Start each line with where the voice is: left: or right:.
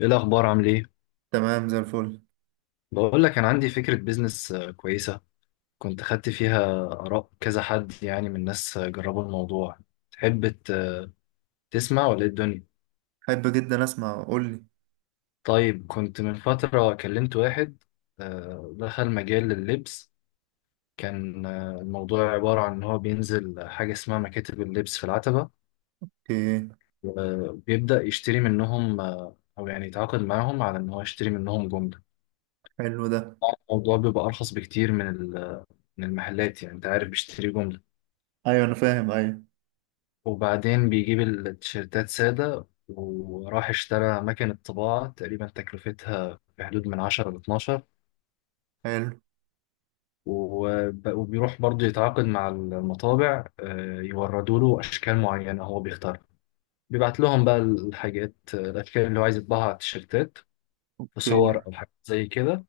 left: ايه الاخبار عامل ايه؟
right: تمام زي الفل.
left: بقول لك انا عندي فكره بيزنس كويسه. كنت خدت فيها اراء كذا حد، يعني من ناس جربوا الموضوع. تحب تسمع ولا إيه الدنيا؟
right: حب جدا اسمع، قول لي
left: طيب، كنت من فتره كلمت واحد دخل مجال اللبس. كان الموضوع عباره عن ان هو بينزل حاجه اسمها مكاتب اللبس في العتبه،
right: ايه.
left: وبيبدا يشتري منهم او يعني يتعاقد معاهم على ان هو يشتري منهم جمله.
right: حلو ده.
left: الموضوع بيبقى ارخص بكتير من من المحلات، يعني انت عارف بيشتري جمله.
right: ايوه، انا فاهم، ايوه.
left: وبعدين بيجيب التيشيرتات سادة، وراح اشترى مكنة طباعة تقريبا تكلفتها في حدود من 10 ل 12.
right: حلو.
left: وبيروح برضه يتعاقد مع المطابع يوردوا له أشكال معينة هو بيختارها. بيبعت لهم بقى الحاجات الأشكال اللي هو عايز يطبعها على التيشيرتات، في
right: اوكي.
left: صور أو حاجات زي كده.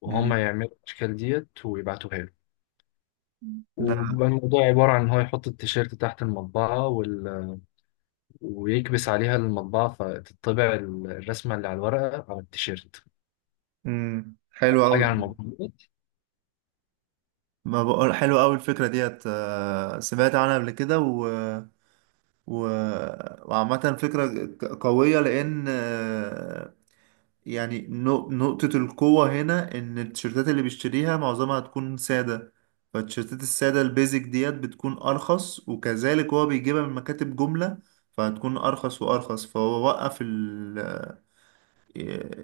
left: وهم
right: امم.
left: يعملوا الأشكال ديت ويبعتوها له.
right: ده.
left: وبيبقى الموضوع عبارة عن إن هو يحط التيشيرت تحت المطبعة وال، ويكبس عليها المطبعة فتطبع الرسمة اللي على الورقة على التيشيرت.
right: امم، حلو قوي.
left: حاجة عن الموضوع دوت.
right: ما بقول حلو قوي الفكره ديت، سمعت عنها قبل كده و و وعامه فكره قويه، لان يعني نقطة القوة هنا إن التيشيرتات اللي بيشتريها معظمها هتكون سادة. فالتيشيرتات السادة البيزك ديت بتكون أرخص، وكذلك هو بيجيبها من مكاتب جملة، فهتكون أرخص وأرخص. فهو وقف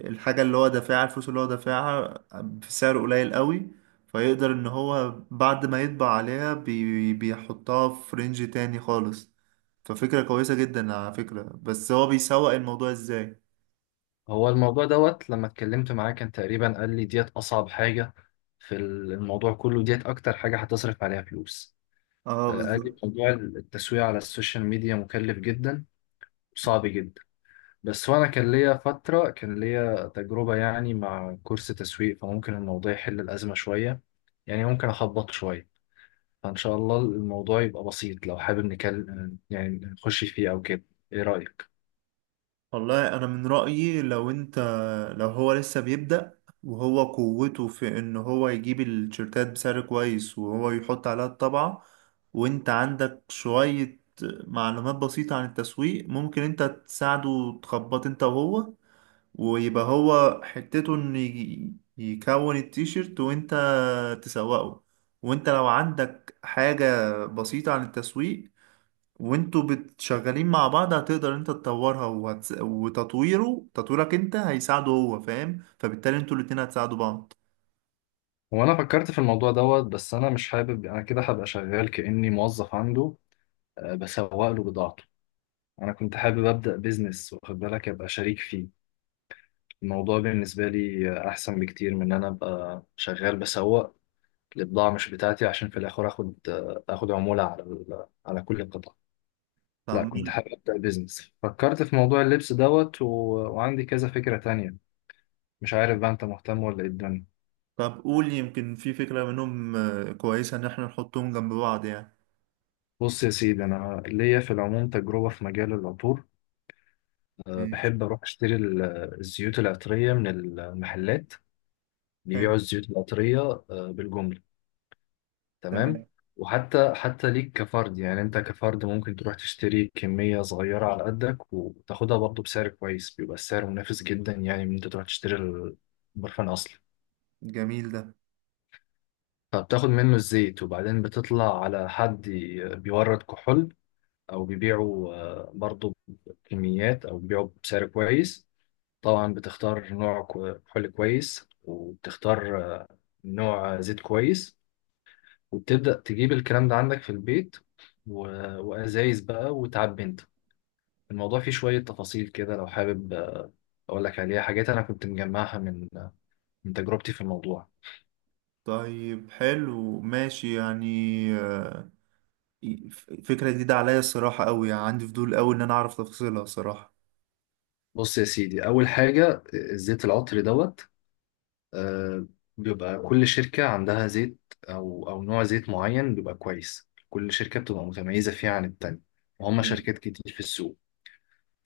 right: الحاجة اللي هو دافعها، الفلوس اللي هو دافعها بسعر قليل قوي، فيقدر إن هو بعد ما يطبع عليها بيحطها في رينج تاني خالص. ففكرة كويسة جدا على فكرة، بس هو بيسوق الموضوع إزاي؟
left: هو الموضوع دوت لما اتكلمت معاه كان تقريبا قال لي ديت أصعب حاجة في الموضوع كله، ديت أكتر حاجة هتصرف عليها فلوس.
right: اه،
left: قال لي
right: بالظبط.
left: موضوع التسويق على السوشيال ميديا مكلف جدا وصعب جدا. بس وأنا كان ليا فترة، كان ليا تجربة يعني مع كورس تسويق، فممكن الموضوع يحل الأزمة شوية، يعني ممكن أخبط شوية. فإن شاء الله الموضوع يبقى بسيط. لو حابب نكلم يعني نخش فيه أو كده. إيه رأيك؟
right: والله انا من رأيي لو انت، لو هو لسه بيبدأ وهو قوته في ان هو يجيب التيشيرتات بسعر كويس وهو يحط عليها الطبعة، وانت عندك شوية معلومات بسيطة عن التسويق، ممكن انت تساعده وتخبط انت وهو، ويبقى هو حتته ان يكون التيشيرت وانت تسوقه. وانت لو عندك حاجة بسيطة عن التسويق وانتوا بتشغلين مع بعض، هتقدر انت تطورها وتطويره، تطويرك انت هيساعده، هو فاهم، فبالتالي انتوا الاتنين هتساعدوا بعض.
left: هو أنا فكرت في الموضوع دوت، بس أنا مش حابب. أنا كده هبقى شغال كأني موظف عنده، بسوق له بضاعته. أنا كنت حابب أبدأ بيزنس، واخد بالك، أبقى شريك فيه. الموضوع بالنسبة لي أحسن بكتير من إن أنا أبقى شغال بسوق لبضاعة مش بتاعتي، عشان في الآخر آخد آخد عمولة على على كل قطعة.
right: طب
left: لا، كنت
right: مين-
left: حابب أبدأ بيزنس. فكرت في موضوع اللبس دوت وعندي كذا فكرة تانية. مش عارف بقى انت مهتم ولا ايه الدنيا.
right: طب قول، يمكن في فكرة منهم كويسة ان احنا نحطهم جنب بعض يعني.
left: بص يا سيدي، انا ليا في العموم تجربه في مجال العطور.
right: ماشي.
left: بحب اروح اشتري الزيوت العطريه من المحلات اللي
right: حلو.
left: بيبيعوا الزيوت العطريه بالجمله. تمام.
right: تمام.
left: وحتى ليك كفرد، يعني انت كفرد ممكن تروح تشتري كميه صغيره على قدك وتاخدها برضه بسعر كويس، بيبقى السعر منافس جدا يعني من انت تروح تشتري البرفان اصلا.
right: جميل ده.
left: فبتاخد منه الزيت، وبعدين بتطلع على حد بيورد كحول او بيبيعوا برضو بكميات او بيبيعوا بسعر كويس. طبعا بتختار نوع حلي كويس، وبتختار نوع زيت كويس، وبتبدأ تجيب الكلام ده عندك في البيت و- وأزايز بقى وتعبي انت. الموضوع فيه شوية تفاصيل كده، لو حابب أقول لك عليها حاجات أنا كنت مجمعها من من تجربتي في الموضوع.
right: طيب، حلو ماشي يعني. آه، فكرة جديدة عليا الصراحة قوي، يعني عندي فضول قوي ان انا اعرف تفاصيلها الصراحة.
left: بص يا سيدي، أول حاجة الزيت العطري دوت، آه، بيبقى كل شركة عندها زيت أو نوع زيت معين بيبقى كويس، كل شركة بتبقى متميزة فيه عن التانية. وهم
right: جميل.
left: شركات كتير في السوق.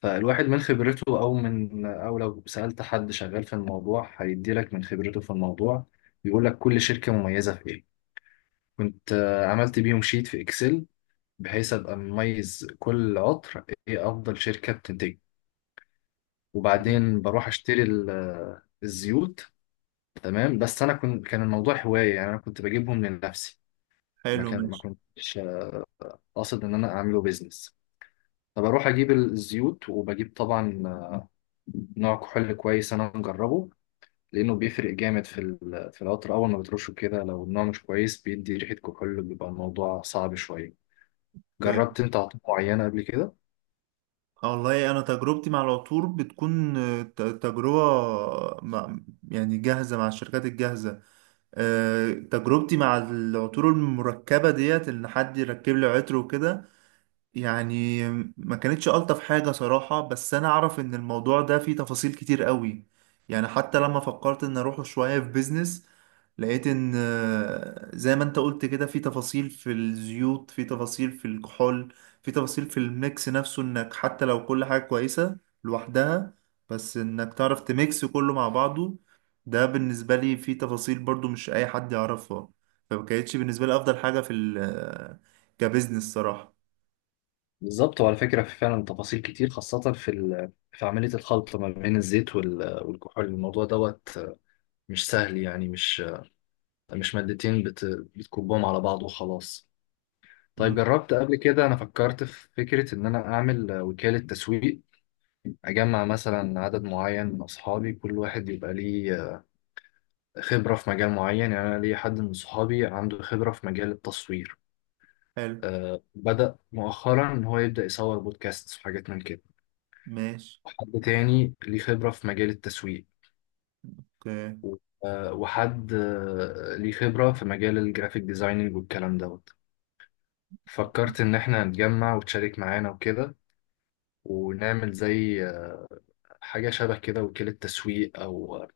left: فالواحد من خبرته، أو من، أو لو سألت حد شغال في الموضوع هيديلك من خبرته في الموضوع، بيقولك كل شركة مميزة في إيه. كنت عملت بيهم شيت في إكسل، بحيث أبقى مميز كل عطر إيه أفضل شركة بتنتج. وبعدين بروح أشتري الزيوت. تمام. بس انا كنت، كان الموضوع هوايه، يعني انا كنت بجيبهم لنفسي.
right: حلو
left: ما
right: ماشي.
left: كنتش قاصد ان انا اعمله بيزنس. فبروح اجيب الزيوت وبجيب طبعا نوع كحول كويس انا مجربه، لانه بيفرق جامد في في العطر اول ما بترشه كده. لو النوع مش كويس بيدي ريحه كحول، بيبقى الموضوع صعب شويه.
right: اوكي.
left: جربت انت عطور معينه قبل كده؟
right: آه، والله انا تجربتي مع العطور بتكون تجربه مع، يعني جاهزه مع الشركات الجاهزه. آه، تجربتي مع العطور المركبه ديت ان حد يركب لي عطر وكده يعني. ما كانتش ألطف حاجة صراحة، بس أنا أعرف إن الموضوع ده فيه تفاصيل كتير قوي. يعني حتى لما فكرت إن أروحه شوية في بيزنس، لقيت إن زي ما أنت قلت كده، في تفاصيل في الزيوت، في تفاصيل في الكحول، في تفاصيل في الميكس نفسه، إنك حتى لو كل حاجة كويسة لوحدها، بس إنك تعرف تميكس كله مع بعضه، ده بالنسبة لي فيه تفاصيل برضو مش أي حد يعرفها. فما كانتش بالنسبة لي أفضل حاجة في ال آه، كبزنس صراحة.
left: بالظبط، وعلى فكره في فعلا تفاصيل كتير، خاصه في في عمليه الخلط ما بين الزيت والكحول. الموضوع دوت مش سهل، يعني مش مش بتكبهم على بعض وخلاص. طيب جربت قبل كده؟ انا فكرت في فكرة ان انا اعمل وكالة تسويق، اجمع مثلا عدد معين من اصحابي، كل واحد يبقى ليه خبرة في مجال معين. يعني انا ليا حد من صحابي عنده خبرة في مجال التصوير،
right: حلو
left: بدأ مؤخرا ان هو يبدأ يصور بودكاست وحاجات من كده.
right: ماشي.
left: وحد تاني ليه خبرة في مجال التسويق،
right: اوكي.
left: و- وحد ليه خبرة في مجال الجرافيك ديزايننج والكلام دوت. فكرت إن إحنا نتجمع وتشارك معانا وكده، ونعمل زي حاجة شبه كده، وكيلة تسويق أو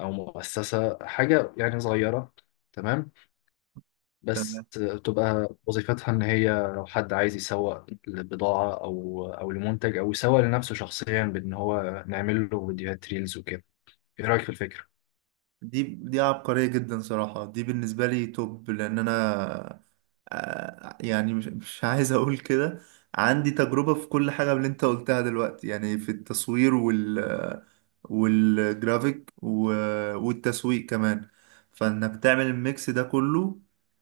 left: مؤسسة، حاجة يعني صغيرة. تمام.
right: تمام.
left: بس تبقى وظيفتها إن هي لو حد عايز يسوق لبضاعة أو لمنتج، أو يسوق لنفسه شخصيا، بإن هو نعمل له فيديوهات ريلز وكده. إيه رأيك في الفكرة؟
right: دي عبقرية جدا صراحة، دي بالنسبة لي توب، لأن أنا، يعني مش عايز أقول كده، عندي تجربة في كل حاجة من اللي أنت قلتها دلوقتي، يعني في التصوير والجرافيك والتسويق كمان. فإنك تعمل الميكس ده كله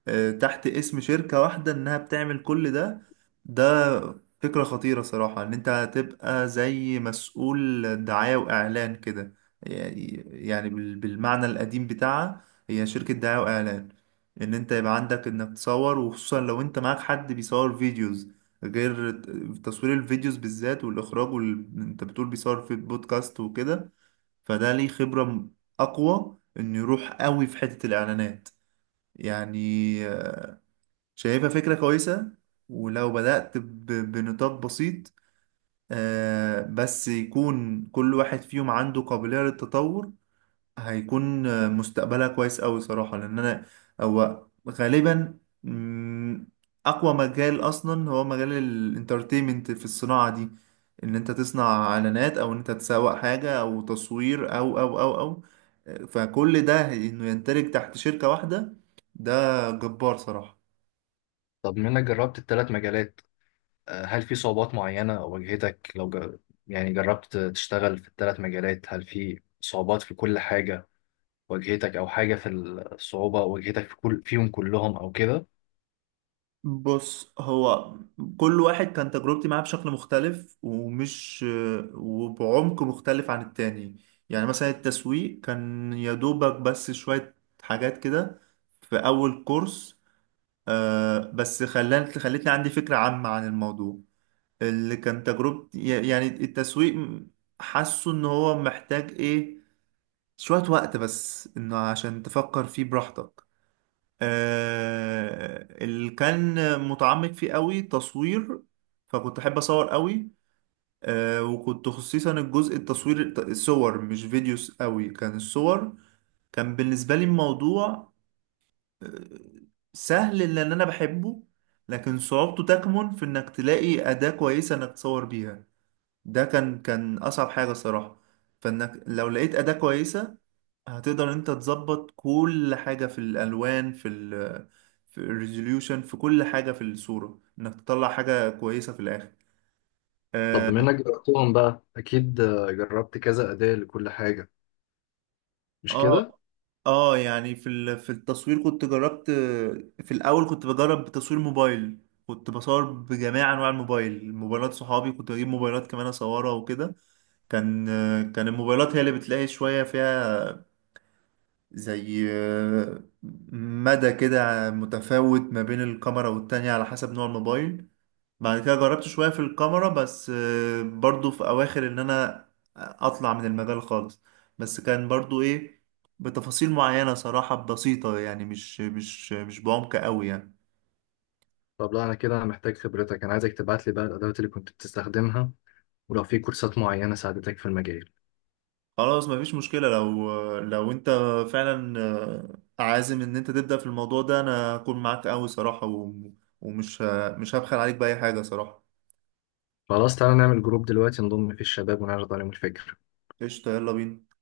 right: تحت اسم شركة واحدة إنها بتعمل كل ده. ده فكرة خطيرة صراحة، إن أنت هتبقى زي مسؤول دعاية وإعلان كده، يعني بالمعنى القديم بتاعها، هي شركة دعاية وإعلان. إن أنت يبقى عندك إنك تصور، وخصوصا لو أنت معاك حد بيصور فيديوز، غير تصوير الفيديوز بالذات والإخراج أنت بتقول بيصور في بودكاست وكده، فده ليه خبرة أقوى إنه يروح قوي في حتة الإعلانات يعني. آه، شايفها فكرة كويسة، ولو بدأت بنطاق بسيط، بس يكون كل واحد فيهم عنده قابلية للتطور، هيكون مستقبلها كويس أوي صراحة. لأن أنا، هو غالبا أقوى مجال أصلا هو مجال الانترتينمنت في الصناعة دي، إن أنت تصنع إعلانات أو إن أنت تسوق حاجة أو تصوير أو أو أو أو، فكل ده إنه يندرج تحت شركة واحدة، ده جبار صراحة.
left: طب منك جربت الثلاث مجالات، هل في صعوبات معينة واجهتك؟ لو يعني جربت تشتغل في الثلاث مجالات، هل في صعوبات في كل حاجة واجهتك، او حاجه في الصعوبه او واجهتك في كل فيهم كلهم او كده؟
right: بص، هو كل واحد كان تجربتي معاه بشكل مختلف، وبعمق مختلف عن التاني. يعني مثلا التسويق كان يا دوبك بس شوية حاجات كده في أول كورس، بس خلتني عندي فكرة عامة عن الموضوع. اللي كان تجربتي يعني التسويق، حاسه إن هو محتاج إيه، شوية وقت بس إنه عشان تفكر فيه براحتك. اللي كان متعمق فيه قوي تصوير، فكنت احب اصور قوي. وكنت خصيصا الجزء التصوير الصور مش فيديوز قوي، كان الصور، كان بالنسبة لي الموضوع آه، سهل لان انا بحبه، لكن صعوبته تكمن في انك تلاقي أداة كويسة انك تصور بيها. ده كان اصعب حاجة صراحة. فانك لو لقيت أداة كويسة، هتقدر انت تظبط كل حاجة، في الألوان، في الريزوليوشن، في كل حاجة في الصورة، انك تطلع حاجة كويسة في الآخر.
left: طب
right: اه.
left: بما انك جربتهم بقى، اكيد جربت كذا اداة لكل حاجة، مش
right: اه.
left: كده؟
right: يعني في التصوير كنت جربت. في الأول كنت بجرب بتصوير موبايل، كنت بصور بجميع أنواع الموبايل، موبايلات صحابي كنت بجيب موبايلات كمان أصورها وكده. كان كان الموبايلات هي اللي بتلاقي شوية فيها، زي مدى كده متفاوت ما بين الكاميرا والتانية على حسب نوع الموبايل. بعد كده جربت شوية في الكاميرا بس، برضو في أواخر إن أنا أطلع من المجال خالص. بس كان برضو إيه، بتفاصيل معينة صراحة بسيطة يعني مش بعمق قوي يعني.
left: طب لا، انا كده انا محتاج خبرتك. انا عايزك تبعت لي بقى الادوات اللي كنت بتستخدمها، ولو في كورسات معينة ساعدتك في المجال.
right: خلاص مفيش مشكلة، لو أنت فعلا عازم إن أنت تبدأ في الموضوع ده، أنا هكون معاك قوي صراحة ومش مش هبخل عليك بأي حاجة صراحة.
left: خلاص، تعالى نعمل جروب دلوقتي نضم فيه الشباب ونعرض عليهم الفكرة.
right: قشطة، يلا بينا.